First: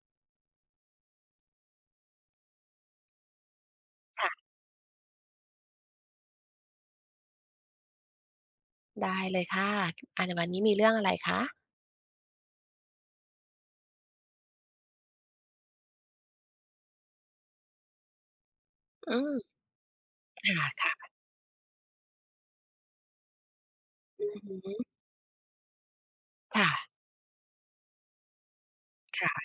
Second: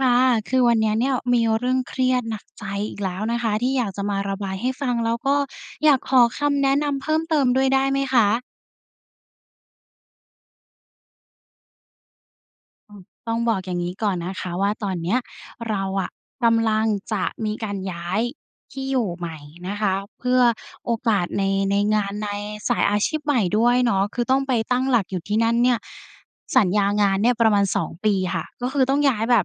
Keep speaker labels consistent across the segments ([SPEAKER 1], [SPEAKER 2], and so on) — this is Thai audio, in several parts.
[SPEAKER 1] ค่ะ คือวันนี้เนี่ย มีเรื่องเครียดหนักใจอีกแล้วนะคะที่อยากจะมา
[SPEAKER 2] ค่ะ
[SPEAKER 1] ระบายให้ฟัง แล้วก็อยากขอคำแนะนำเพิ่มเติมด้วยได้ไหมคะ?
[SPEAKER 2] ได้เลยค่ะ อ่า ในวันนี้มีเรื่องอะไรคะ?
[SPEAKER 1] อืม ต้องบอกอย่างนี้ก่อนนะคะ ว่าตอนเนี้ยเราอะกำลังจะมีการย้ายที่อยู่
[SPEAKER 2] อื
[SPEAKER 1] ใหม
[SPEAKER 2] ม
[SPEAKER 1] ่นะคะ เพื่อ
[SPEAKER 2] ค
[SPEAKER 1] โ
[SPEAKER 2] ่
[SPEAKER 1] อ
[SPEAKER 2] ะ ๆ
[SPEAKER 1] กาสใน ในงาน ในสายอาชีพใหม่ด้วยเนาะ คื
[SPEAKER 2] อ
[SPEAKER 1] อ
[SPEAKER 2] ื
[SPEAKER 1] ต
[SPEAKER 2] อ
[SPEAKER 1] ้องไป
[SPEAKER 2] ฮ
[SPEAKER 1] ตั้ง
[SPEAKER 2] ึ
[SPEAKER 1] หลักอยู่ที่นั่นเนี่ย ส
[SPEAKER 2] ค
[SPEAKER 1] ั
[SPEAKER 2] ่
[SPEAKER 1] ญ
[SPEAKER 2] ะ
[SPEAKER 1] ญางานเนี่ยประมาณ 2 ปีค่ะ ก็คือต้องย้า
[SPEAKER 2] ค
[SPEAKER 1] ย
[SPEAKER 2] ่
[SPEAKER 1] แบ
[SPEAKER 2] ะ
[SPEAKER 1] บ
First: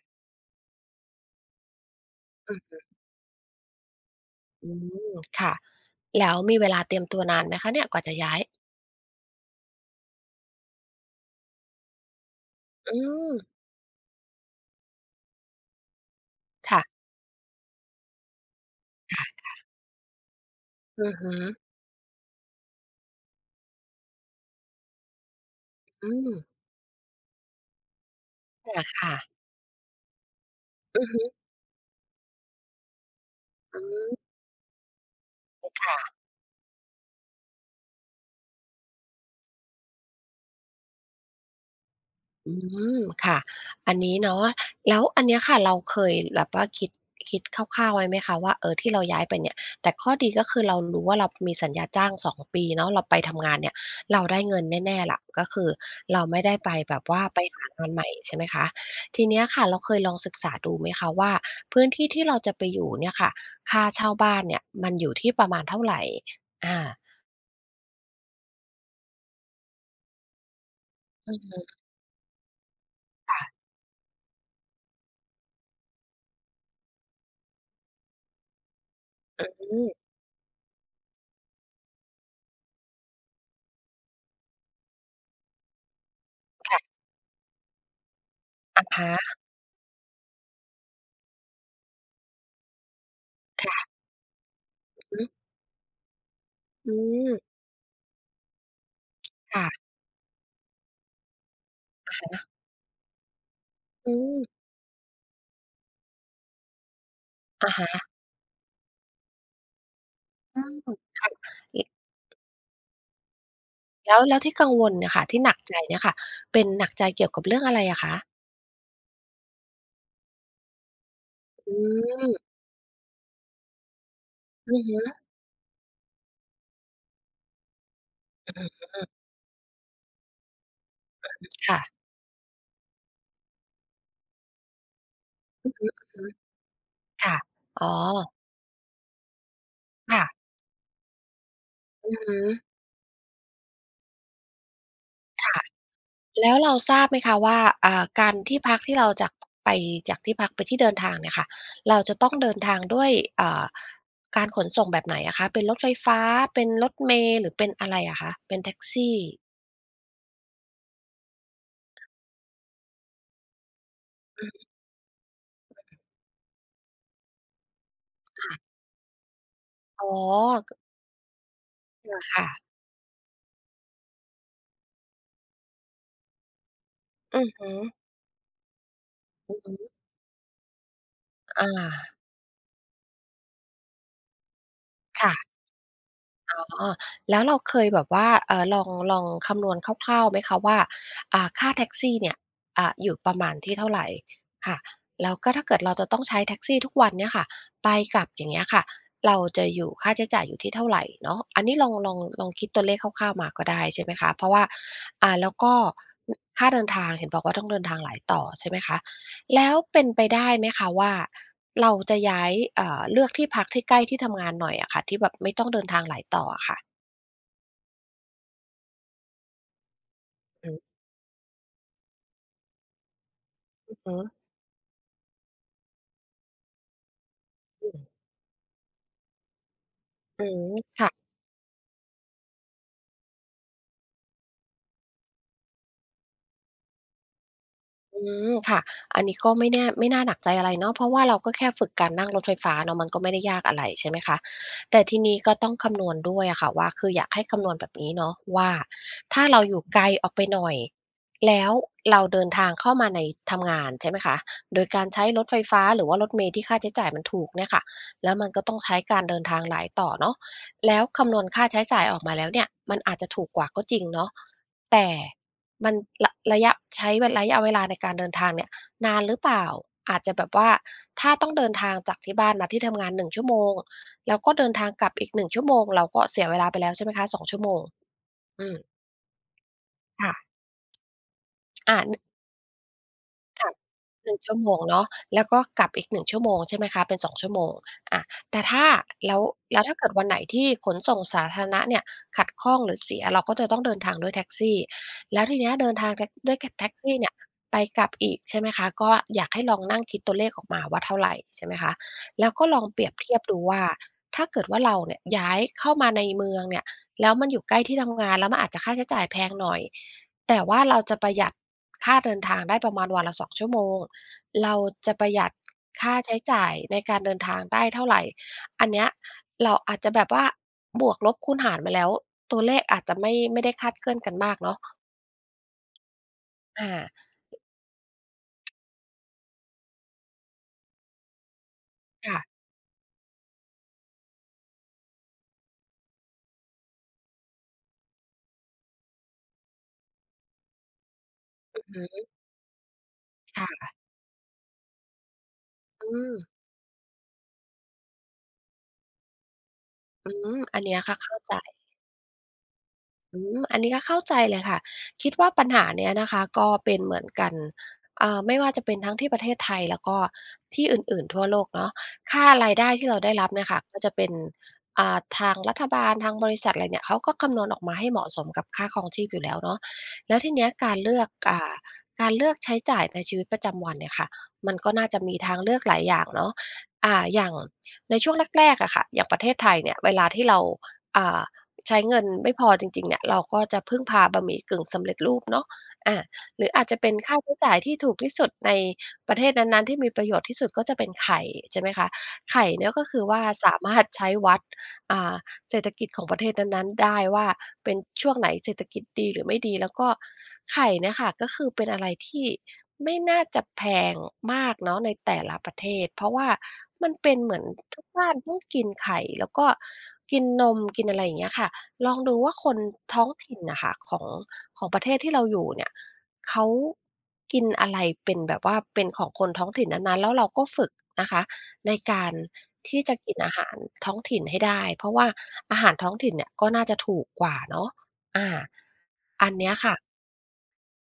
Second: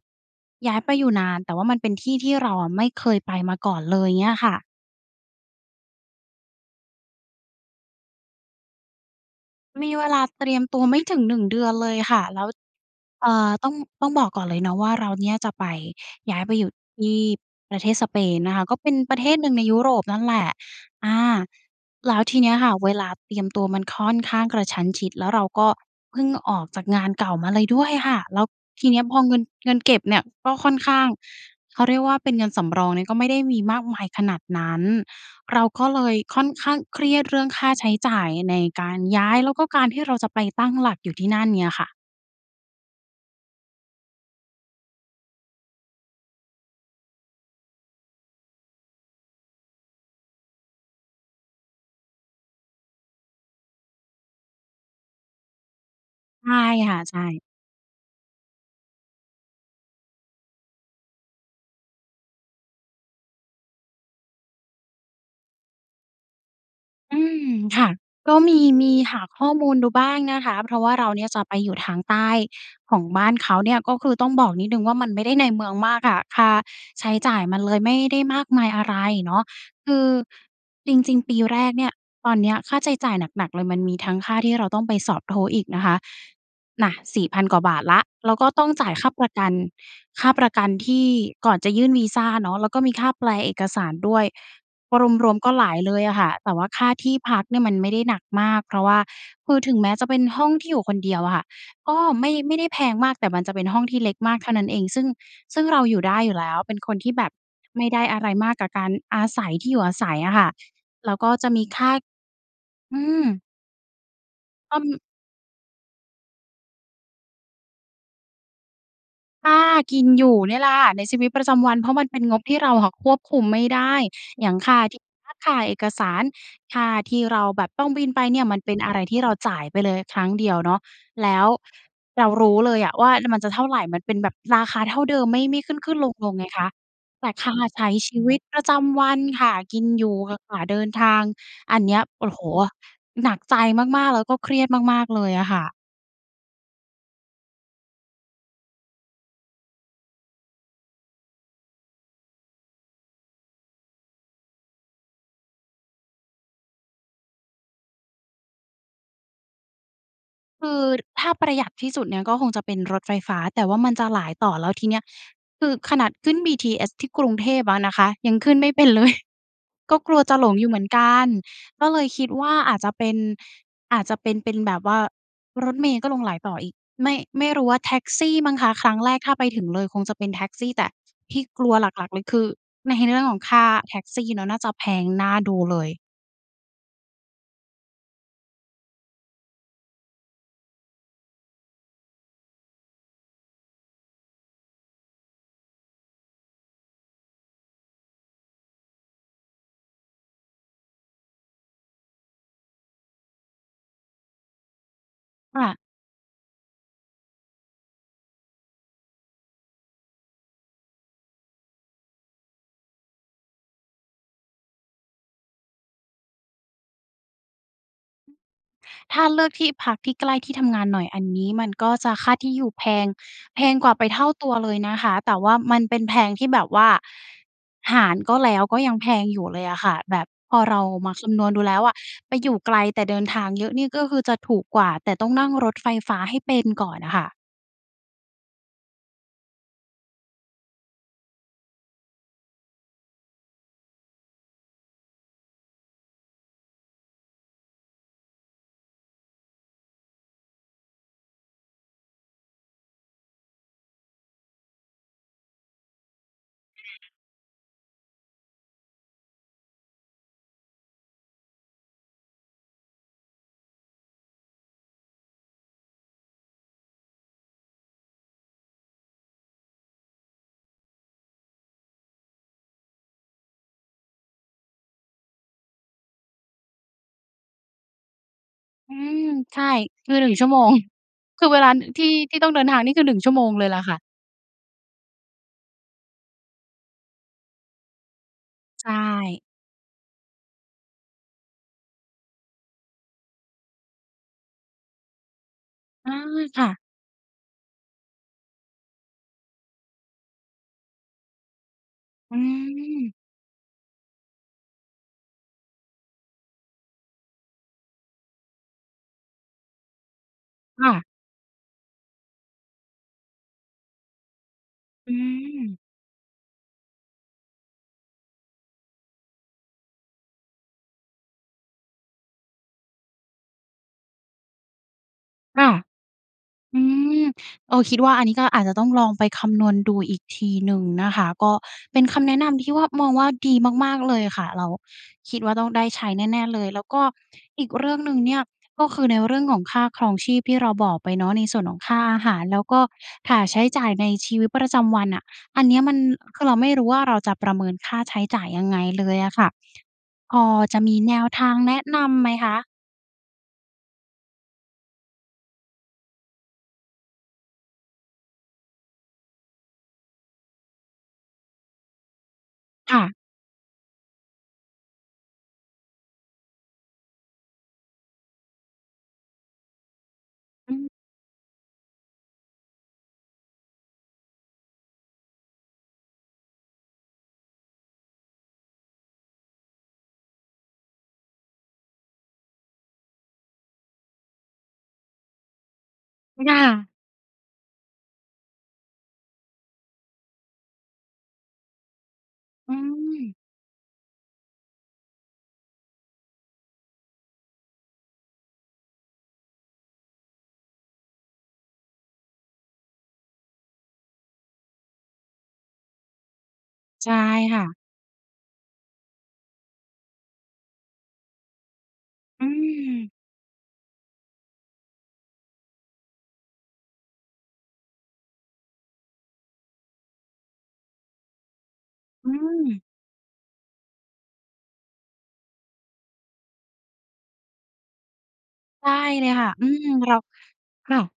[SPEAKER 1] ย้ายไปอยู่นาน แต่ว่ามันเป็นที่ที่เร
[SPEAKER 2] อ
[SPEAKER 1] า
[SPEAKER 2] ือ
[SPEAKER 1] อะ
[SPEAKER 2] ฮ
[SPEAKER 1] ไม
[SPEAKER 2] ึ
[SPEAKER 1] ่เคยไปมาก่อนเลยเงี้ยค่ะ
[SPEAKER 2] อืม ค่ะ แล้วมีเวลาเตรียมตัวนานไหมคะเนี่ย กว่าจะย้าย?
[SPEAKER 1] มีเวลาเตรียมตัวไม่ถึง 1 เดือนเลยค่ะ แล้ว
[SPEAKER 2] อื
[SPEAKER 1] อ่
[SPEAKER 2] ม
[SPEAKER 1] า ต้อง ต้องบอกก่อนเลยเนาะว่า เราเนี่ยจะไป ย้ายไปอยู่
[SPEAKER 2] ค่ะ
[SPEAKER 1] ที่ประเทศสเปนนะคะ ก็เป็นป
[SPEAKER 2] ค
[SPEAKER 1] ระเทศหนึ
[SPEAKER 2] ่
[SPEAKER 1] ่
[SPEAKER 2] ะ
[SPEAKER 1] งใน
[SPEAKER 2] ๆ
[SPEAKER 1] ยุโรปนั่นแหละ
[SPEAKER 2] อื
[SPEAKER 1] อ
[SPEAKER 2] อ
[SPEAKER 1] า
[SPEAKER 2] ฮึ
[SPEAKER 1] แล้วทีเนี้ยค่ะ เวลาเตรียมตัวมันค่อนข้างกระชั้นชิด แล้วเราก็
[SPEAKER 2] อื
[SPEAKER 1] เพิ่ง
[SPEAKER 2] ม
[SPEAKER 1] ออกจากงานเก่ามาเลยด้วยค่ะ แล้ว
[SPEAKER 2] เอ
[SPEAKER 1] ท
[SPEAKER 2] อ
[SPEAKER 1] ีนี
[SPEAKER 2] ค
[SPEAKER 1] ้
[SPEAKER 2] ่
[SPEAKER 1] พอ
[SPEAKER 2] ะ
[SPEAKER 1] เงิน เงินเก็บเนี่ยก็ค่อนข้
[SPEAKER 2] อ
[SPEAKER 1] า
[SPEAKER 2] ือ
[SPEAKER 1] ง
[SPEAKER 2] ฮึ
[SPEAKER 1] เขาเรียกว่าเป็นเงินสำรองเนี่ย ก็ไม่ได้มีม
[SPEAKER 2] อ
[SPEAKER 1] ากมาย
[SPEAKER 2] ืม
[SPEAKER 1] ขนาดนั้น เรา
[SPEAKER 2] อืม
[SPEAKER 1] ก็
[SPEAKER 2] ค่
[SPEAKER 1] เล
[SPEAKER 2] ะ
[SPEAKER 1] ยค่อนข้างเครียดเรื่องค่าใช้จ่ายในการย้าย แล้วก็การที่เราจะไปตั้งหลักอยู่ที่นั่นเนี่ยค่ะ
[SPEAKER 2] อืม ค่ะ อันนี้เนาะ แล้วอันเนี้ยค่ะ เราเคยแบบว่าคิด คิดคร่าว ๆ ไว้ไหมคะว่า เออ ที่เราย้ายไปเนี่ย แต่ข้อดี ก็คือเรารู้ว่า เรามีสัญญาจ้าง 2 ปีเนาะ เราไปทำงานเนี่ย เราได้เงินแน่ ๆ ล่ะ ก็คือเราไม่
[SPEAKER 1] ใช
[SPEAKER 2] ได้
[SPEAKER 1] ่
[SPEAKER 2] ไป
[SPEAKER 1] ค
[SPEAKER 2] แบ
[SPEAKER 1] ่ะ
[SPEAKER 2] บ
[SPEAKER 1] ใ
[SPEAKER 2] ว
[SPEAKER 1] ช
[SPEAKER 2] ่าไ
[SPEAKER 1] ่
[SPEAKER 2] ปหางานใหม่ ใช่ไหมคะ ทีเนี้ยค่ะ เราเคยลองศึกษาดูไหมคะว่า พื้นที่ที่เราจะไปอยู่เนี่ยค่ะ ค่าเช่าบ้านเนี่ยมันอยู่ที่ประมาณเท่าไร? อา
[SPEAKER 1] อืม ค่ะ ก็มี มีหาข้อมูลดูบ้างนะคะ เพราะว่าเราเนี่
[SPEAKER 2] อ
[SPEAKER 1] ย
[SPEAKER 2] ื
[SPEAKER 1] จะไปอยู
[SPEAKER 2] ม
[SPEAKER 1] ่ทางใต้ของบ้า
[SPEAKER 2] ค
[SPEAKER 1] น
[SPEAKER 2] ่ะ
[SPEAKER 1] เขาเนี่ย ก็คือต้องบอกนิดหนึ่งว่า มันไม่ได้ในเมืองมากค่ะ ค่าใช้จ่ายมันเลยไม่ได้มากมายอะไรเนาะ
[SPEAKER 2] อื
[SPEAKER 1] ค
[SPEAKER 2] ม
[SPEAKER 1] ือจริง ๆ ปีแรกเนี่ย ตอนเนี้ยค่าใช้จ่ายหนัก ๆ เลย มันมีทั้งค่าที่เราต้องไปสอบ TOEIC นะคะ
[SPEAKER 2] ค่ะ
[SPEAKER 1] น่ะ 4,000 กว่าบาทแล้ว แล้วก็ต้อง
[SPEAKER 2] อ
[SPEAKER 1] จ
[SPEAKER 2] ะ
[SPEAKER 1] ่าย
[SPEAKER 2] ฮ
[SPEAKER 1] ค่าประ
[SPEAKER 2] ะ
[SPEAKER 1] กัน ค่าประกันที่ ก่อนจะยื่นวีซ่าเนาะ แล้วก็มีค่าแปลเอก
[SPEAKER 2] ค่
[SPEAKER 1] ส
[SPEAKER 2] ะ
[SPEAKER 1] ารด้วย
[SPEAKER 2] อือฮ
[SPEAKER 1] ร
[SPEAKER 2] ึ
[SPEAKER 1] วม ๆ ก็หลายเลยอะค่ะ แต่ว่าค่
[SPEAKER 2] อ
[SPEAKER 1] า
[SPEAKER 2] ื
[SPEAKER 1] ที่พ
[SPEAKER 2] ม
[SPEAKER 1] ักเนี่ย มันไม่ได้หนักมาก เพราะว่า คื
[SPEAKER 2] ค
[SPEAKER 1] อ
[SPEAKER 2] ่
[SPEAKER 1] ถ
[SPEAKER 2] ะ
[SPEAKER 1] ึงแม้จะเป็นห้องที่อยู่คนเดียวอะค่ะ ก็
[SPEAKER 2] อะ
[SPEAKER 1] ไ
[SPEAKER 2] ฮ
[SPEAKER 1] ม่
[SPEAKER 2] ะ
[SPEAKER 1] ไม่ได้แพงมาก แต่มันจะเป็นห้องที่เ
[SPEAKER 2] อ
[SPEAKER 1] ล็กมาก
[SPEAKER 2] ืม
[SPEAKER 1] เท่านั้นเอง ซึ่ง ซึ่งเราอยู่ได้อยู่แล้ว เป็นคนที่แบบ
[SPEAKER 2] อะ
[SPEAKER 1] ไ
[SPEAKER 2] ฮ
[SPEAKER 1] ม่ได้
[SPEAKER 2] ะ
[SPEAKER 1] อะไรมากกับการอาศัย ที่อยู่อาศัยอะค่ะ แล้
[SPEAKER 2] อืม
[SPEAKER 1] วก
[SPEAKER 2] ค่ะ อิ
[SPEAKER 1] ็จะมีค่า อืม
[SPEAKER 2] แล้ว แล้วที่กัง
[SPEAKER 1] อ้อ
[SPEAKER 2] วล
[SPEAKER 1] ม
[SPEAKER 2] เนี่ยค่ะ ที่หนักใจเนี่ยค่ะ เป็นหนักใจเกี่ยวกับเรื่องอะไรอะคะ?
[SPEAKER 1] ค่ากินอยู่นี่ล่ะค่ะในชีวิตประจำ
[SPEAKER 2] อ
[SPEAKER 1] วัน เพราะมันเป็นง
[SPEAKER 2] ืม
[SPEAKER 1] บที่เราค่ะควบคุมไม่ได้ อย่างค
[SPEAKER 2] อื
[SPEAKER 1] ่า
[SPEAKER 2] อฮ
[SPEAKER 1] ที่
[SPEAKER 2] ึ
[SPEAKER 1] พัก ค่าเอกสาร ค่าที่เราแบบต้องบินไปเนี่ย
[SPEAKER 2] อื้
[SPEAKER 1] ม
[SPEAKER 2] อ
[SPEAKER 1] ันเป็นอะไ
[SPEAKER 2] ฮ
[SPEAKER 1] ร
[SPEAKER 2] ือ
[SPEAKER 1] ที่เราจ่ายไปเลยครั้งเดียวเนาะ
[SPEAKER 2] อ
[SPEAKER 1] แ
[SPEAKER 2] ื
[SPEAKER 1] ล้
[SPEAKER 2] ม
[SPEAKER 1] ว
[SPEAKER 2] ค่ะ
[SPEAKER 1] เรารู้เลยอะว่า นั่นมันจะเท่าไร มันเป็นแบบราคาเท่าเดิม ไม่ ไม่
[SPEAKER 2] อื
[SPEAKER 1] ข
[SPEAKER 2] อ
[SPEAKER 1] ึ้น ๆ
[SPEAKER 2] ฮึ
[SPEAKER 1] ลง ๆ ไงคะ แ
[SPEAKER 2] ๆ ค
[SPEAKER 1] ต่
[SPEAKER 2] ่ะ
[SPEAKER 1] ค่าใช
[SPEAKER 2] อ
[SPEAKER 1] ้
[SPEAKER 2] ๋อ
[SPEAKER 1] ชีวิตประจำวัน ค่ากินอยู
[SPEAKER 2] ค
[SPEAKER 1] ่
[SPEAKER 2] ่
[SPEAKER 1] ก
[SPEAKER 2] ะ
[SPEAKER 1] ับค่าเดินทาง อันเนี้ย
[SPEAKER 2] อือ
[SPEAKER 1] โอ้
[SPEAKER 2] ฮ
[SPEAKER 1] โฮ!
[SPEAKER 2] ึ
[SPEAKER 1] หนักใจมาก ๆ แล้วก็เครียดมาก ๆ เลยอะ
[SPEAKER 2] ค่
[SPEAKER 1] ค
[SPEAKER 2] ะ
[SPEAKER 1] ่ะ
[SPEAKER 2] แล้วเราทราบไหมคะว่า อ่า การ ที่พักที่เราจาก ไป จากที่พักไปที่เดินทางเนี่ยค่ะ เราจะต้องเดินทางด้วย อ่า การขนส่งแบบไหนอะคะ? เป็นรถไฟฟ้า เป็นรถเมล์ หรือเป็นอะไรอะคะ? เป็นแท็กซี่
[SPEAKER 1] คือถ้าประหยัดที่สุดเนี่ย ก็คงจะเป็นรถไฟฟ้า แต่ว่ามันจะหลาย
[SPEAKER 2] อ
[SPEAKER 1] ต
[SPEAKER 2] ื
[SPEAKER 1] ่
[SPEAKER 2] อ
[SPEAKER 1] อ
[SPEAKER 2] ฮ
[SPEAKER 1] แ
[SPEAKER 2] ึ
[SPEAKER 1] ล้วทีเนี้ย คือขนาดขึ้นบีทีเอสที่กรุงเทพอะนะคะ ยัง
[SPEAKER 2] ค
[SPEAKER 1] ขึ้
[SPEAKER 2] ่
[SPEAKER 1] น
[SPEAKER 2] ะ
[SPEAKER 1] ไม่เป็นเลย ก็
[SPEAKER 2] อ๋อ
[SPEAKER 1] กลัวจะหลงอยู่
[SPEAKER 2] ก็
[SPEAKER 1] เหมือนกัน ก็เล
[SPEAKER 2] เ
[SPEAKER 1] ย
[SPEAKER 2] ออ
[SPEAKER 1] คิด
[SPEAKER 2] ค่
[SPEAKER 1] ว่า
[SPEAKER 2] ะ
[SPEAKER 1] อาจจะเป็น อาจจะเป็น เป็นแบบว่ารถเมล์ก็ลงหลายต่ออีก ไม่
[SPEAKER 2] อื
[SPEAKER 1] ไม
[SPEAKER 2] อ
[SPEAKER 1] ่
[SPEAKER 2] ฮ
[SPEAKER 1] รู
[SPEAKER 2] ึ
[SPEAKER 1] ้ว่าแท็กซี่มั้งคะ ครั้งแรกถ้าไป
[SPEAKER 2] อื
[SPEAKER 1] ถ
[SPEAKER 2] อ
[SPEAKER 1] ึ
[SPEAKER 2] ฮ
[SPEAKER 1] งเล
[SPEAKER 2] ึ
[SPEAKER 1] ยคงจะเป็นแท็กซี่ แต่ที่ก
[SPEAKER 2] อ
[SPEAKER 1] ลั
[SPEAKER 2] า
[SPEAKER 1] วหลัก ๆ เลยคือ ใน เรื่องของค่าแท็กซี่เนาะ น่าจะแพง
[SPEAKER 2] ค
[SPEAKER 1] น
[SPEAKER 2] ่
[SPEAKER 1] ่า
[SPEAKER 2] ะ
[SPEAKER 1] ดูเลย
[SPEAKER 2] อ๋อ แล้วเราเคยแบบว่า อ่า ลอง ลองคำนวณคร่าว ๆ ไหมคะว่า อ่า ค่าแท็กซี่เนี่ย อ่า อยู่ประมาณที่เท่าไร ค่ะ แล้วก็ถ้าเกิดเราจะต้องใช้แท็กซี่ทุกวันเนี่ยค่ะ ไปกลับ อย่างเงี้ยค่ะ เราจะอยู่ ค่าใช้จ่ายอยู่ที่เท่าไรเนาะ อันนี้ลอง ลอง ลองคิดตัวเลขคร่าว ๆ มาก็ได้ ใช่ไหมคะ เพราะว่า อ่า แล้ว
[SPEAKER 1] ค่
[SPEAKER 2] ก
[SPEAKER 1] ะ
[SPEAKER 2] ็ อ ค่าเดินทาง เห็นบอกว่า ต้องเดินทางหลายต่อ ใช่ไหมคะ แล้วเป็นไปได้ไหมคะว่า เราจะย้าย อ่า เลือกที่พักที่ใกล้ที่ทำงานหน่อยอะค่ะ ที่แบบไม่ต้องเดินทางหลายต่ออะค่ะ
[SPEAKER 1] ถ้าเลือกที่พักที่ใกล้ที่ท
[SPEAKER 2] อื
[SPEAKER 1] ำง
[SPEAKER 2] ม
[SPEAKER 1] านหน่อย อันนี้มันก็จะค่าที่อยู่แพง แพงกว่
[SPEAKER 2] อ
[SPEAKER 1] า
[SPEAKER 2] ะ
[SPEAKER 1] ไป
[SPEAKER 2] ฮ
[SPEAKER 1] เท่
[SPEAKER 2] ะ
[SPEAKER 1] าตัวเลยนะคะ แต่ว่ามันเป็นแพงที่แบบว่า
[SPEAKER 2] อื
[SPEAKER 1] ห
[SPEAKER 2] ม
[SPEAKER 1] ารก็แล้ว ก็ยังแพงอยู่เลยอะค่ะ แบบ
[SPEAKER 2] อื
[SPEAKER 1] พอ
[SPEAKER 2] ม
[SPEAKER 1] เรา
[SPEAKER 2] ค่
[SPEAKER 1] ม
[SPEAKER 2] ะ
[SPEAKER 1] าคำนวณดูแล้วอะ ไปอยู่ไกลแต่เดินทางเยอะนี่ก็คือจะถูกกว่า แต่ต้องนั่งรถไฟฟ้าให้เป็นก่อนอะค่ะ
[SPEAKER 2] อืม ค่ะ อันนี้ก็ไม่แน่ ไม่น่าหนักใจอะไรเนาะ เพราะว่าเราก็แค่ฝึกการนั่งรถไฟฟ้าเนาะ มันก็ไม่ได้ยากอะไร ใช่ไหมคะ แต่ทีนี้ก็ต้องคำนวณด้วยอะค่ะว่า คืออยากให้คำนวณแบบนี้เนาะว่า ถ้าเราอยู่ไกลออกไปหน่อย แล้วเราเดินทางเข้ามาใน ทำงาน ใช่ไหมคะ โดยการใช้รถไฟฟ้าหรือว่ารถเมล์ที่ค่าใช้จ่ายมันถูกเนี่ยค่ะ แล้วมันก็ต้องใช้การเดินทางหลายต่อเนาะ แล้วคำนวณค่าใช้จ่ายออกมาแล้วเนี่ย มันอาจจะถูกกว่าก็จริงเนาะ แต่มันระ ระยะ ใช้ระยะเวลาในการเดินทางเนี่ยนานหรือเปล่า อาจจะแบบว่า ถ้าต้องเดินทางจากที่บ้านมาที่ทำงาน 1 ชั่วโมง แล้วก็เดินทางกลับอีก 1 ชั่วโมง เราก็เสียเวลาไปแล้วใช่ไหมคะ 2 ชั่วโมง อืม
[SPEAKER 1] อืม ใช่ คือ
[SPEAKER 2] ค
[SPEAKER 1] หนึ
[SPEAKER 2] ่
[SPEAKER 1] ่ง ชั
[SPEAKER 2] ะ
[SPEAKER 1] ่วโมง คือเวลา น
[SPEAKER 2] อา
[SPEAKER 1] ที่
[SPEAKER 2] นึ
[SPEAKER 1] ที่ต้องเดินทางนี่คือ 1 ชั่วโมง
[SPEAKER 2] ค
[SPEAKER 1] เล
[SPEAKER 2] ่
[SPEAKER 1] ย
[SPEAKER 2] ะ
[SPEAKER 1] ล่ะค่ะ
[SPEAKER 2] 1 ชั่วโมงเนาะ แล้วก็กลับอีก 1 ชั่วโมง ใช่ไหมคะ เป็น 2 ชั่วโมง อะ แต่ถ้า
[SPEAKER 1] ใช
[SPEAKER 2] แล้
[SPEAKER 1] ่
[SPEAKER 2] ว แล้วถ้าเกิดวันไหนที่ขนส่งสาธารณะเนี่ยขัดข้องหรือเสีย เราก็จะต้องเดินทางด้วยแท็กซี่ แล้วทีเนี้ยเดินท
[SPEAKER 1] เอ
[SPEAKER 2] าง
[SPEAKER 1] อ
[SPEAKER 2] แท็ก ด้วย
[SPEAKER 1] ค
[SPEAKER 2] แ
[SPEAKER 1] ่
[SPEAKER 2] ท็
[SPEAKER 1] ะ
[SPEAKER 2] ก แท็กซี่เนี่ยไปกลับอีก ใช่ไหมคะ ก็อยากให้ลองนั่งคิดตัวเลขออกมาว่าเท่าไร ใช่ไหมคะ
[SPEAKER 1] อื
[SPEAKER 2] แล้วก็ลองเปรีย
[SPEAKER 1] ม
[SPEAKER 2] บเทียบดูว่า ถ้าเกิดว่าเราเนี่ยย้ายเข้ามาในเมืองเนี่ย แล้วมันอยู่ใกล้ที่ทำงาน แล้วมันอาจจะค่าใช้จ่ายแพงหน่อย แต่ว่า
[SPEAKER 1] ค่
[SPEAKER 2] เรา
[SPEAKER 1] ะ
[SPEAKER 2] จะประหยัดค่าเดินทางได้ประมาณวันละ 2 ชั่วโมง เราจ
[SPEAKER 1] อื
[SPEAKER 2] ะประหยัด
[SPEAKER 1] ม
[SPEAKER 2] ค่าใช้จ่ายในการเดินทางได้เท่าไร อันเนี้ย เราอาจจะแบบว่าบวกลบคูณหารมาแล้ว ตัวเลขอาจจะไม่ ไม่ได้คลาดเคลื่อนกันมากเนาะ
[SPEAKER 1] ค่ะ อ
[SPEAKER 2] อ
[SPEAKER 1] ื
[SPEAKER 2] า
[SPEAKER 1] ม เออ คิดว่าอันนี้ก็อาจจะต้องลองไปคำนวณดูอีกทีหนึ่งนะคะ ก็เป็นคำ
[SPEAKER 2] ค
[SPEAKER 1] แน
[SPEAKER 2] ่
[SPEAKER 1] ะ
[SPEAKER 2] ะ
[SPEAKER 1] นำที่ว่า มองว่าดีมาก ๆ เลยค่ะ แล้วคิดว่าต้องได้ใช้แน่ ๆ เลย แล้วก็อีกเรื่องหนึ่งเนี่ย ก็คือในเรื่องของค่าครองชีพที่เราบอกไปเนาะ ในส่วนข
[SPEAKER 2] อ
[SPEAKER 1] อ
[SPEAKER 2] ื
[SPEAKER 1] ง
[SPEAKER 2] อ
[SPEAKER 1] ค่
[SPEAKER 2] ฮ
[SPEAKER 1] าอา
[SPEAKER 2] ึ
[SPEAKER 1] หาร แล้วก็ค่าใช
[SPEAKER 2] ค
[SPEAKER 1] ้
[SPEAKER 2] ่
[SPEAKER 1] จ่าย
[SPEAKER 2] ะ
[SPEAKER 1] ในชีวิตประจำวันน่ะ อันเนี้ยมัน
[SPEAKER 2] อื
[SPEAKER 1] คื
[SPEAKER 2] อ
[SPEAKER 1] อเราไม่รู้ว่าเราจะประเมินค่าใช้จ่ายยังไงเลยอะค่ะ
[SPEAKER 2] อื
[SPEAKER 1] พอ
[SPEAKER 2] ม อ
[SPEAKER 1] จ
[SPEAKER 2] ั
[SPEAKER 1] ะ
[SPEAKER 2] นเ
[SPEAKER 1] ม
[SPEAKER 2] นี้
[SPEAKER 1] ี
[SPEAKER 2] ยค
[SPEAKER 1] แน
[SPEAKER 2] ่ะ เ
[SPEAKER 1] ว
[SPEAKER 2] ข้า
[SPEAKER 1] ท
[SPEAKER 2] ใ
[SPEAKER 1] า
[SPEAKER 2] จ
[SPEAKER 1] งแนะนำไหมคะ?
[SPEAKER 2] อืม อันนี้ก็เข้าใจเลยค่ะ คิดว่าปัญหาเนี้ยนะคะ ก็เป็นเหมือนกัน อ่า ไม่ว่าจะเป็นทั้งที่ประเทศไทย แล้วก็ที่อื่น ๆ ทั่วโลกเนาะ ค่า รายได้
[SPEAKER 1] ค่
[SPEAKER 2] ที่
[SPEAKER 1] ะ
[SPEAKER 2] เราได้รับเนี่ยค่ะ ก็จะเป็น อ่า ทางรัฐบาล ทางบริษัทอะไรเนี่ย เขาก็คำนวณออกมาให้เหมาะสมกับค่าครองชีพอยู่แล้วเนาะ แล้วทีเนี้
[SPEAKER 1] อ
[SPEAKER 2] ย
[SPEAKER 1] ื
[SPEAKER 2] ก
[SPEAKER 1] ม
[SPEAKER 2] ารเลือก อ่า การเลือกใช้จ่ายในชีวิตประจำวันเนี่ยค่ะ มันก็น่าจะมีทางเลือกหลายอย่างเนาะ อ่า อย่างในช่วงแรก ๆ อะค่ะ อย่างประเทศไทยเนี่ย เวลาที่เรา อ่า ใช้เงินไม่พอจริง ๆ เนี่ย เราก็จะพึ่งพาบะหมี่กึ่งสำเร็จรูปเนาะ อา
[SPEAKER 1] อืม ค่
[SPEAKER 2] หรืออ
[SPEAKER 1] ะ
[SPEAKER 2] าจจะเป็นค่าใช้จ่ายที่ถูกที่สุดในประเทศนั้น ๆ ที่มีประโยชน์ที่สุดก็จะเป็นไข่ใช่ไหมคะ? ไข่
[SPEAKER 1] อื
[SPEAKER 2] เนี่ย ก็คือ
[SPEAKER 1] ม
[SPEAKER 2] ว่าสามารถใช้วัด อ่า เศรษฐกิจของประเทศนั้น ๆ ได้ว่าเป็น ช่วงไหนเศรษฐกิจดีหรือไม่ดี แล้วก็ไข่เนี่ยค่ะ ก็คือเป็นอะไรที่ไม่น่าจะแพงมากเนาะ ในแต่ละประเทศ เพราะว่า
[SPEAKER 1] ใ
[SPEAKER 2] ม
[SPEAKER 1] ช
[SPEAKER 2] ัน
[SPEAKER 1] ่
[SPEAKER 2] เป็นเหม
[SPEAKER 1] ค
[SPEAKER 2] ื
[SPEAKER 1] ่
[SPEAKER 2] อน
[SPEAKER 1] ะ
[SPEAKER 2] ทุกบ้านต้องกินไข่ แล้วก็กินนม กินอะไรอย่างเงี้ยค่ะ ลองดู
[SPEAKER 1] อื
[SPEAKER 2] ว่าคน
[SPEAKER 1] ม
[SPEAKER 2] ท้องถิ่นอะค่ะ ของ ของประเทศที่เราอยู่เนี่ย เขา กินอะไรเป็นแบบว่า เป็นของคนท้องถิ่นนั้น ๆ แล้วเราก็ฝึกนะคะ ในกา
[SPEAKER 1] อื
[SPEAKER 2] ร
[SPEAKER 1] ม
[SPEAKER 2] ที่จะกินอาหารท้องถิ่นให้ได้ เพราะว่าอาหารท้องถิ่นเนี่ย ก็น่าจะถูกกว่าเนาะ อา
[SPEAKER 1] ใช่เลยค
[SPEAKER 2] อ
[SPEAKER 1] ่
[SPEAKER 2] ั
[SPEAKER 1] ะ
[SPEAKER 2] นเ
[SPEAKER 1] อ
[SPEAKER 2] น
[SPEAKER 1] ื
[SPEAKER 2] ี้ย
[SPEAKER 1] ม
[SPEAKER 2] ค่ะ
[SPEAKER 1] เรา ค่ะ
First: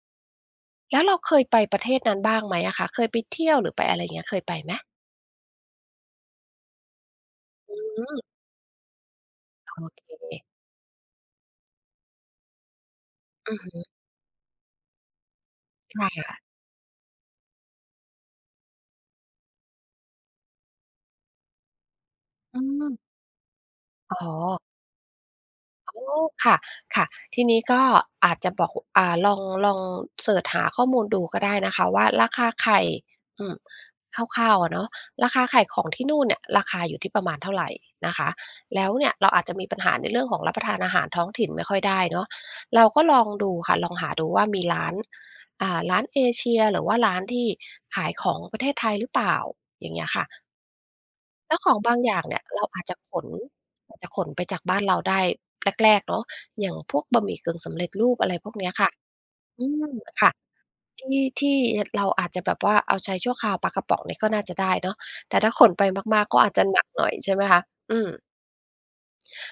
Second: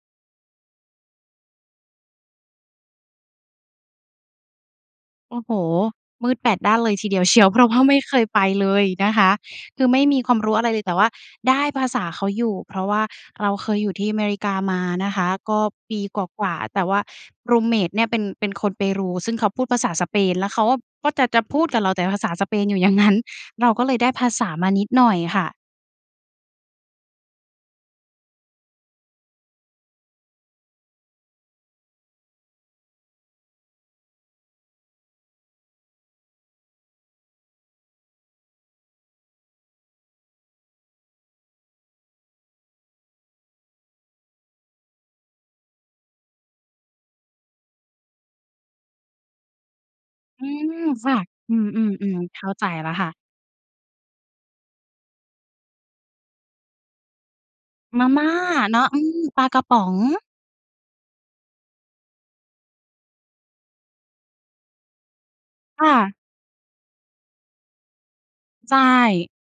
[SPEAKER 2] แล้วเราเคยไปประเทศนั้นบ้างไหมอะคะ? เคยไปเที่ยว หรือไปอะไรอย่างเงี้ย เคยไปไหม?
[SPEAKER 1] โอ้โฮ มืดแปดด้านเลยทีเดียวเชียว เพราะ
[SPEAKER 2] อ
[SPEAKER 1] ว่า ไม่เค
[SPEAKER 2] ืม
[SPEAKER 1] ยไปเลยนะคะ
[SPEAKER 2] โ
[SPEAKER 1] ค
[SPEAKER 2] อ
[SPEAKER 1] ือไม่มีความ
[SPEAKER 2] เค
[SPEAKER 1] รู้อะไรเลย แต่ว่าได้ภาษาเขาอยู่ เพราะว่าเรา
[SPEAKER 2] อือ
[SPEAKER 1] เค
[SPEAKER 2] ฮ
[SPEAKER 1] ยอ
[SPEAKER 2] ึ
[SPEAKER 1] ยู่ที่อเมริกามานะคะ ก็ป
[SPEAKER 2] ใช
[SPEAKER 1] ี
[SPEAKER 2] ่
[SPEAKER 1] ก
[SPEAKER 2] ค่ะ
[SPEAKER 1] ว่า ๆ แต่ว่า รูมเมต เนี่ย เป็น เป็นคนเปรู ซึ่งเขาพูดภาษาสเปน แล้วเขาอะ ก็จะ จะพูดกับเราแต่ภาษาสเป
[SPEAKER 2] อื
[SPEAKER 1] นอยู่ อย่าง
[SPEAKER 2] ม
[SPEAKER 1] งั้น เราก็เลยได้
[SPEAKER 2] อ๋
[SPEAKER 1] ภาษา
[SPEAKER 2] อ
[SPEAKER 1] มานิดหน่อยค่ะ
[SPEAKER 2] โอ้โฮ ค่ะ ค่ะ ทีนี้ก็อาจจะบอก อ่า ลอง ลองเซิร์ชหาข้อมูลดูก็ได้นะคะว่า ราคาไข่ อืม คร่าว ๆ อะเนาะ ราคาไข่ของที่นู่นเนี่ย ราคาอยู่ที่ประมาณเท่าไร? นะคะ แล้วเนี่ย เราอาจจะมีปัญหาในเรื่องของรับประทานอาหารท้องถิ่นไม่ค่อยได้เนาะ เราก็ลองดูค่ะ ลองหาดูว่ามีร้าน อ่า ร้านเอเชีย หรือว่าร้านที่ขายของประเทศไทยหรือเปล่า? อย่างเงี้ยค่ะ
[SPEAKER 1] อืมค่ะ
[SPEAKER 2] แ
[SPEAKER 1] อ
[SPEAKER 2] ล
[SPEAKER 1] ื
[SPEAKER 2] ้วของบางอย
[SPEAKER 1] ม
[SPEAKER 2] ่าง
[SPEAKER 1] ๆ ๆ
[SPEAKER 2] เน
[SPEAKER 1] เ
[SPEAKER 2] ี
[SPEAKER 1] ข
[SPEAKER 2] ่ย
[SPEAKER 1] ้า
[SPEAKER 2] เร
[SPEAKER 1] ใจ
[SPEAKER 2] าอา
[SPEAKER 1] แ
[SPEAKER 2] จ
[SPEAKER 1] ล้ว
[SPEAKER 2] จะ
[SPEAKER 1] ค่ะ
[SPEAKER 2] ขน อาจจะขนไปจากบ้านเราได้ แรก ๆ เนาะ อย่างพวกบะหมี่กึ่งสำเร็จ
[SPEAKER 1] ม
[SPEAKER 2] ร
[SPEAKER 1] า
[SPEAKER 2] ูป
[SPEAKER 1] ม่
[SPEAKER 2] อ
[SPEAKER 1] า
[SPEAKER 2] ะไรพวกเนี้ย
[SPEAKER 1] เนา
[SPEAKER 2] ค
[SPEAKER 1] ะ
[SPEAKER 2] ่ะ
[SPEAKER 1] อือ ปลากร
[SPEAKER 2] อ
[SPEAKER 1] ะ
[SPEAKER 2] ื
[SPEAKER 1] ป๋อ
[SPEAKER 2] ม
[SPEAKER 1] ง
[SPEAKER 2] ค่ะ ที่ ที่ ย เราอาจจะแบบว่าเอาใช้ชั่วคราว ปลากระป๋องเนี่ย ก็น่าจะได้เนาะ แต่ถ้าขนไ
[SPEAKER 1] ค
[SPEAKER 2] ป
[SPEAKER 1] ่ะ
[SPEAKER 2] มาก ๆ ก็อาจจะหนักหน่อย ใช่ไหมคะ อืม
[SPEAKER 1] ใช่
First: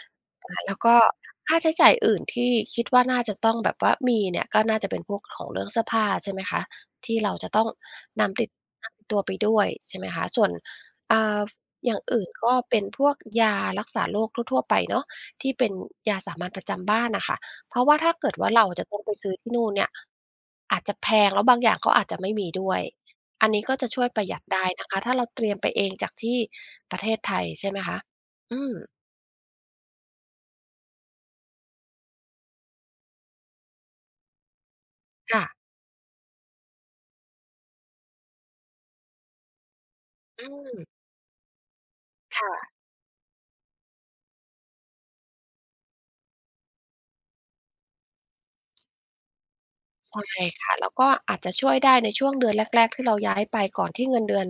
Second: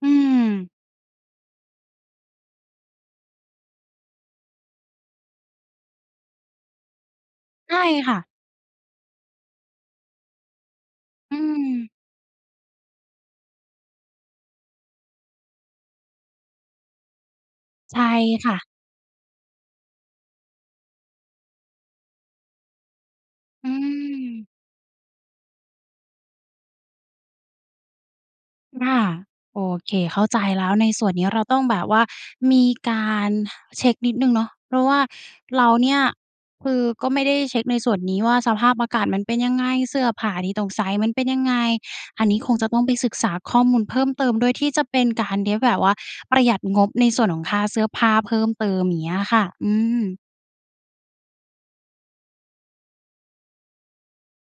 [SPEAKER 1] อื
[SPEAKER 2] ค่ะ
[SPEAKER 1] ม
[SPEAKER 2] แล้วก็ค่าใช้จ่ายอื่นที่คิดว่าน่าจะต้องแบบว่ามีเนี่ย ก็น่าจะเป็นพวกของเรื่องเสื้อผ้าใช่ไหมคะ? ที่เราจะต้อง
[SPEAKER 1] ใช่ค่
[SPEAKER 2] น
[SPEAKER 1] ะ
[SPEAKER 2] ำติด [unintelligible] ตัวไปด้วย ใช่ไหมคะ ส่วน อ่
[SPEAKER 1] อื
[SPEAKER 2] า
[SPEAKER 1] ม
[SPEAKER 2] อย่างอื่นก็เป็นพวกยารักษาโรคทั่ว ๆ ไปเนาะ ที่เป็นยาสามัญประจำบ้านน่ะค่ะ เพราะว่
[SPEAKER 1] ใช
[SPEAKER 2] า
[SPEAKER 1] ่
[SPEAKER 2] ถ้าเกิดว
[SPEAKER 1] ค
[SPEAKER 2] ่า
[SPEAKER 1] ่
[SPEAKER 2] เร
[SPEAKER 1] ะ
[SPEAKER 2] าจะต้องไปซื้อที่นู่นเนี่ย อาจจะแพงแล้วบางอย่างก็อาจจะไม่มีด้วย อันนี้
[SPEAKER 1] อื
[SPEAKER 2] ก็จะช่วยประหยัด
[SPEAKER 1] ม
[SPEAKER 2] ได้นะคะ ถ้าเราเตรียมไปเองจากที่ประเทศไทย ใช่ไหมคะ อืม
[SPEAKER 1] ค่ะ โอเคเข้าใจแล้ว ในส่วนนี้เราต้องแบบว่ามีการเช็กนิดหนึ่งเนาะ เพราะว่า
[SPEAKER 2] ค่ะ
[SPEAKER 1] เราเนี่ย คือก็ไม่ได้เช็กในส่วนนี้ว่า สภาพอากาศมันเป็นยังไง เสื้อผ้า
[SPEAKER 2] อื
[SPEAKER 1] ที่ต้องใส
[SPEAKER 2] ม
[SPEAKER 1] ่มันเป็นยังไง อันนี
[SPEAKER 2] ค
[SPEAKER 1] ้ค
[SPEAKER 2] ่
[SPEAKER 1] งจ
[SPEAKER 2] ะ
[SPEAKER 1] ะต้องไปศึกษาข้อมูลเพิ่มเติมด้วย ที่จะเป็นการ ที่แบบว่าประหยัดงบในส่วนของค่าเสื้อผ้าเพิ่มเติม อย่างเงี้ยค่ะ อืม
[SPEAKER 2] ใช่ค่ะ แล้วก็อาจจะช่วยได้ในช่วงเดือนแรก ๆ ที่เราย้ายไปก่อนที่เงินเดือน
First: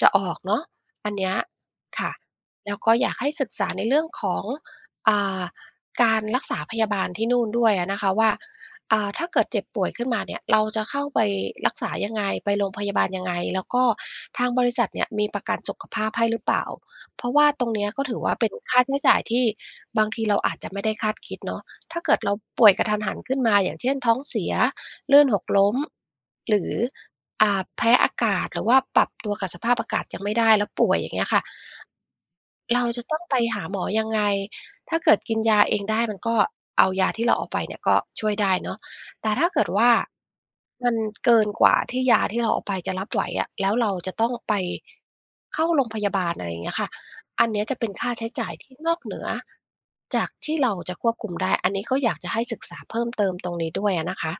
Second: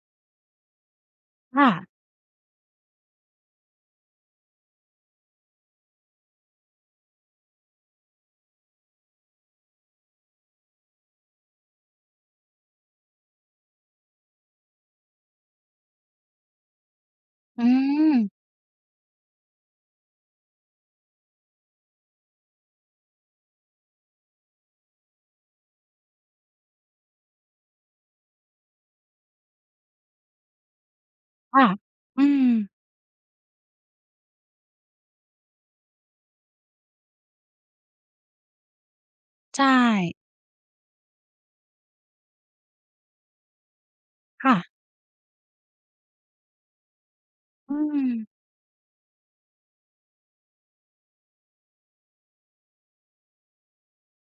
[SPEAKER 2] จะออกเนาะ อันเนี้ย
[SPEAKER 1] ค่ะ
[SPEAKER 2] ค่ะ แล้วก็อยากให้ศึกษา ในเรื่องของ อ่า การรักษาพยาบาลที่นู่นด้วยอะนะคะว่า อ่า ถ้าเกิดเจ็บป่วยขึ้นมาเนี่ย เราจะเข้าไปรักษายังไง? ไปโรงพยาบาลยังไง? แล้วก็ทางบริษัทเนี่ย มีประกันสุขภาพให้หรือเปล่า? เพราะว่า
[SPEAKER 1] อื
[SPEAKER 2] ตรงเนี้ย ก็ถือ
[SPEAKER 1] ม
[SPEAKER 2] ว่าเป็นค่าใช้จ่ายที่บางทีเราอาจจะไม่ได้คาดคิดเนาะ ถ้าเกิดเราป่วยกะทันหันขึ้นมา อย่างเช่น ท้องเสีย ลื่นหกล้ม หรือ อ่า แพ้อากาศ หรือว่าปรับตัวกับสภาพอากาศยังไม่ได้แล้วป่วย อย่างเงี้ยค่ะ
[SPEAKER 1] ค่ะ อืม
[SPEAKER 2] เราจะต้องไปหาหมอยังไง? ถ้าเกิดกินยาเองได้ มันก็ เอายาที่เราเอาไปเนี่ย ก็ช่วยได้เนาะ แต่ถ้าเก
[SPEAKER 1] ใช
[SPEAKER 2] ิดว่า
[SPEAKER 1] ่
[SPEAKER 2] มันเกินกว่าที่ยาที่เราเอาไปจะรับ ไหวอะ แล้วเราจะต้อง
[SPEAKER 1] ค่
[SPEAKER 2] ไป
[SPEAKER 1] ะ
[SPEAKER 2] เข้าโรงพยาบาล อะไรอย่างเงี้ยค่ะ อันเนี้ย
[SPEAKER 1] อ
[SPEAKER 2] จ
[SPEAKER 1] ื
[SPEAKER 2] ะเป็นค่าใ
[SPEAKER 1] ม
[SPEAKER 2] ช้จ่ายที่นอกเหนือจากที่เราจะควบคุมได้ อันนี้ก็อยากจะให้ศึกษาเพิ่มเติมตรงนี้ด้วยอะนะคะ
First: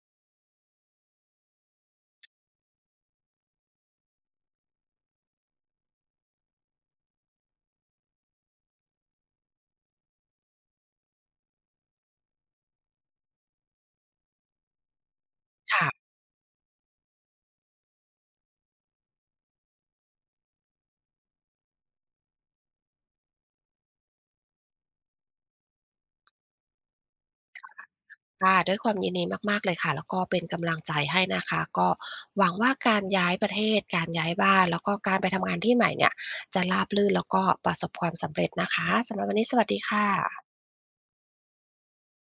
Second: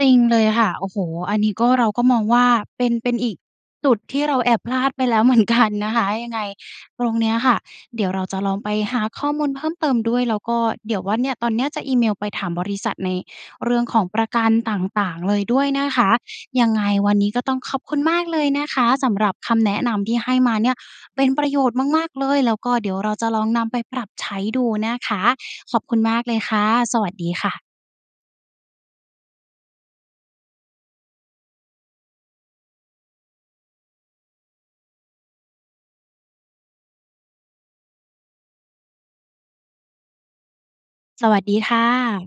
[SPEAKER 1] จริงเลยค่ะ โอ้โฮ อันนี้ก็ เราก็มองว่าเป็น เป็นอีกจุดที่เราแอบพลาดไปแล้ว เหมือนกัน นะคะ ยังไงตรงเนี้ยค่ะ เดี๋ยวเราจะลองไปหาข้อมูลเพิ่มเติมด้วย แล้วก็ เดี๋ยวว่า เนี่ย ตอนเนี้ยจะอีเมลไปถามบริษัทในเรื่องของประกันต่าง ๆ เลยด้วย
[SPEAKER 2] ค
[SPEAKER 1] น
[SPEAKER 2] ่ะ
[SPEAKER 1] ะคะ ยังไงวันนี้ก็ต้องขอบคุณมากเลยนะคะ สำหรับคำแนะนำที่ให้มาเนี่ย เป็นประโยชน์มาก ๆ เลย แล้วก็เดี๋ยวเราจะลองนำไปปรับใช้ดูนะคะขอบคุณมากเลยค่ะ สวัสดีค่ะ
[SPEAKER 2] [unintelligible] ค่ะ ด้วยความยินดีมาก ๆ เลยค่ะ แล้วก็เป็นกำลังใจให้นะคะ ก็หวังว่าการย้ายประเทศ การย้ายบ้าน แล้วก็การไปทำงานที่ใหม่เนี่ย จะราบรื่นแล้วก็ประสบความสำเร็จนะคะ สำหรับวันนี้สวัสดีค่ะ
[SPEAKER 1] สวัสดีค่ะ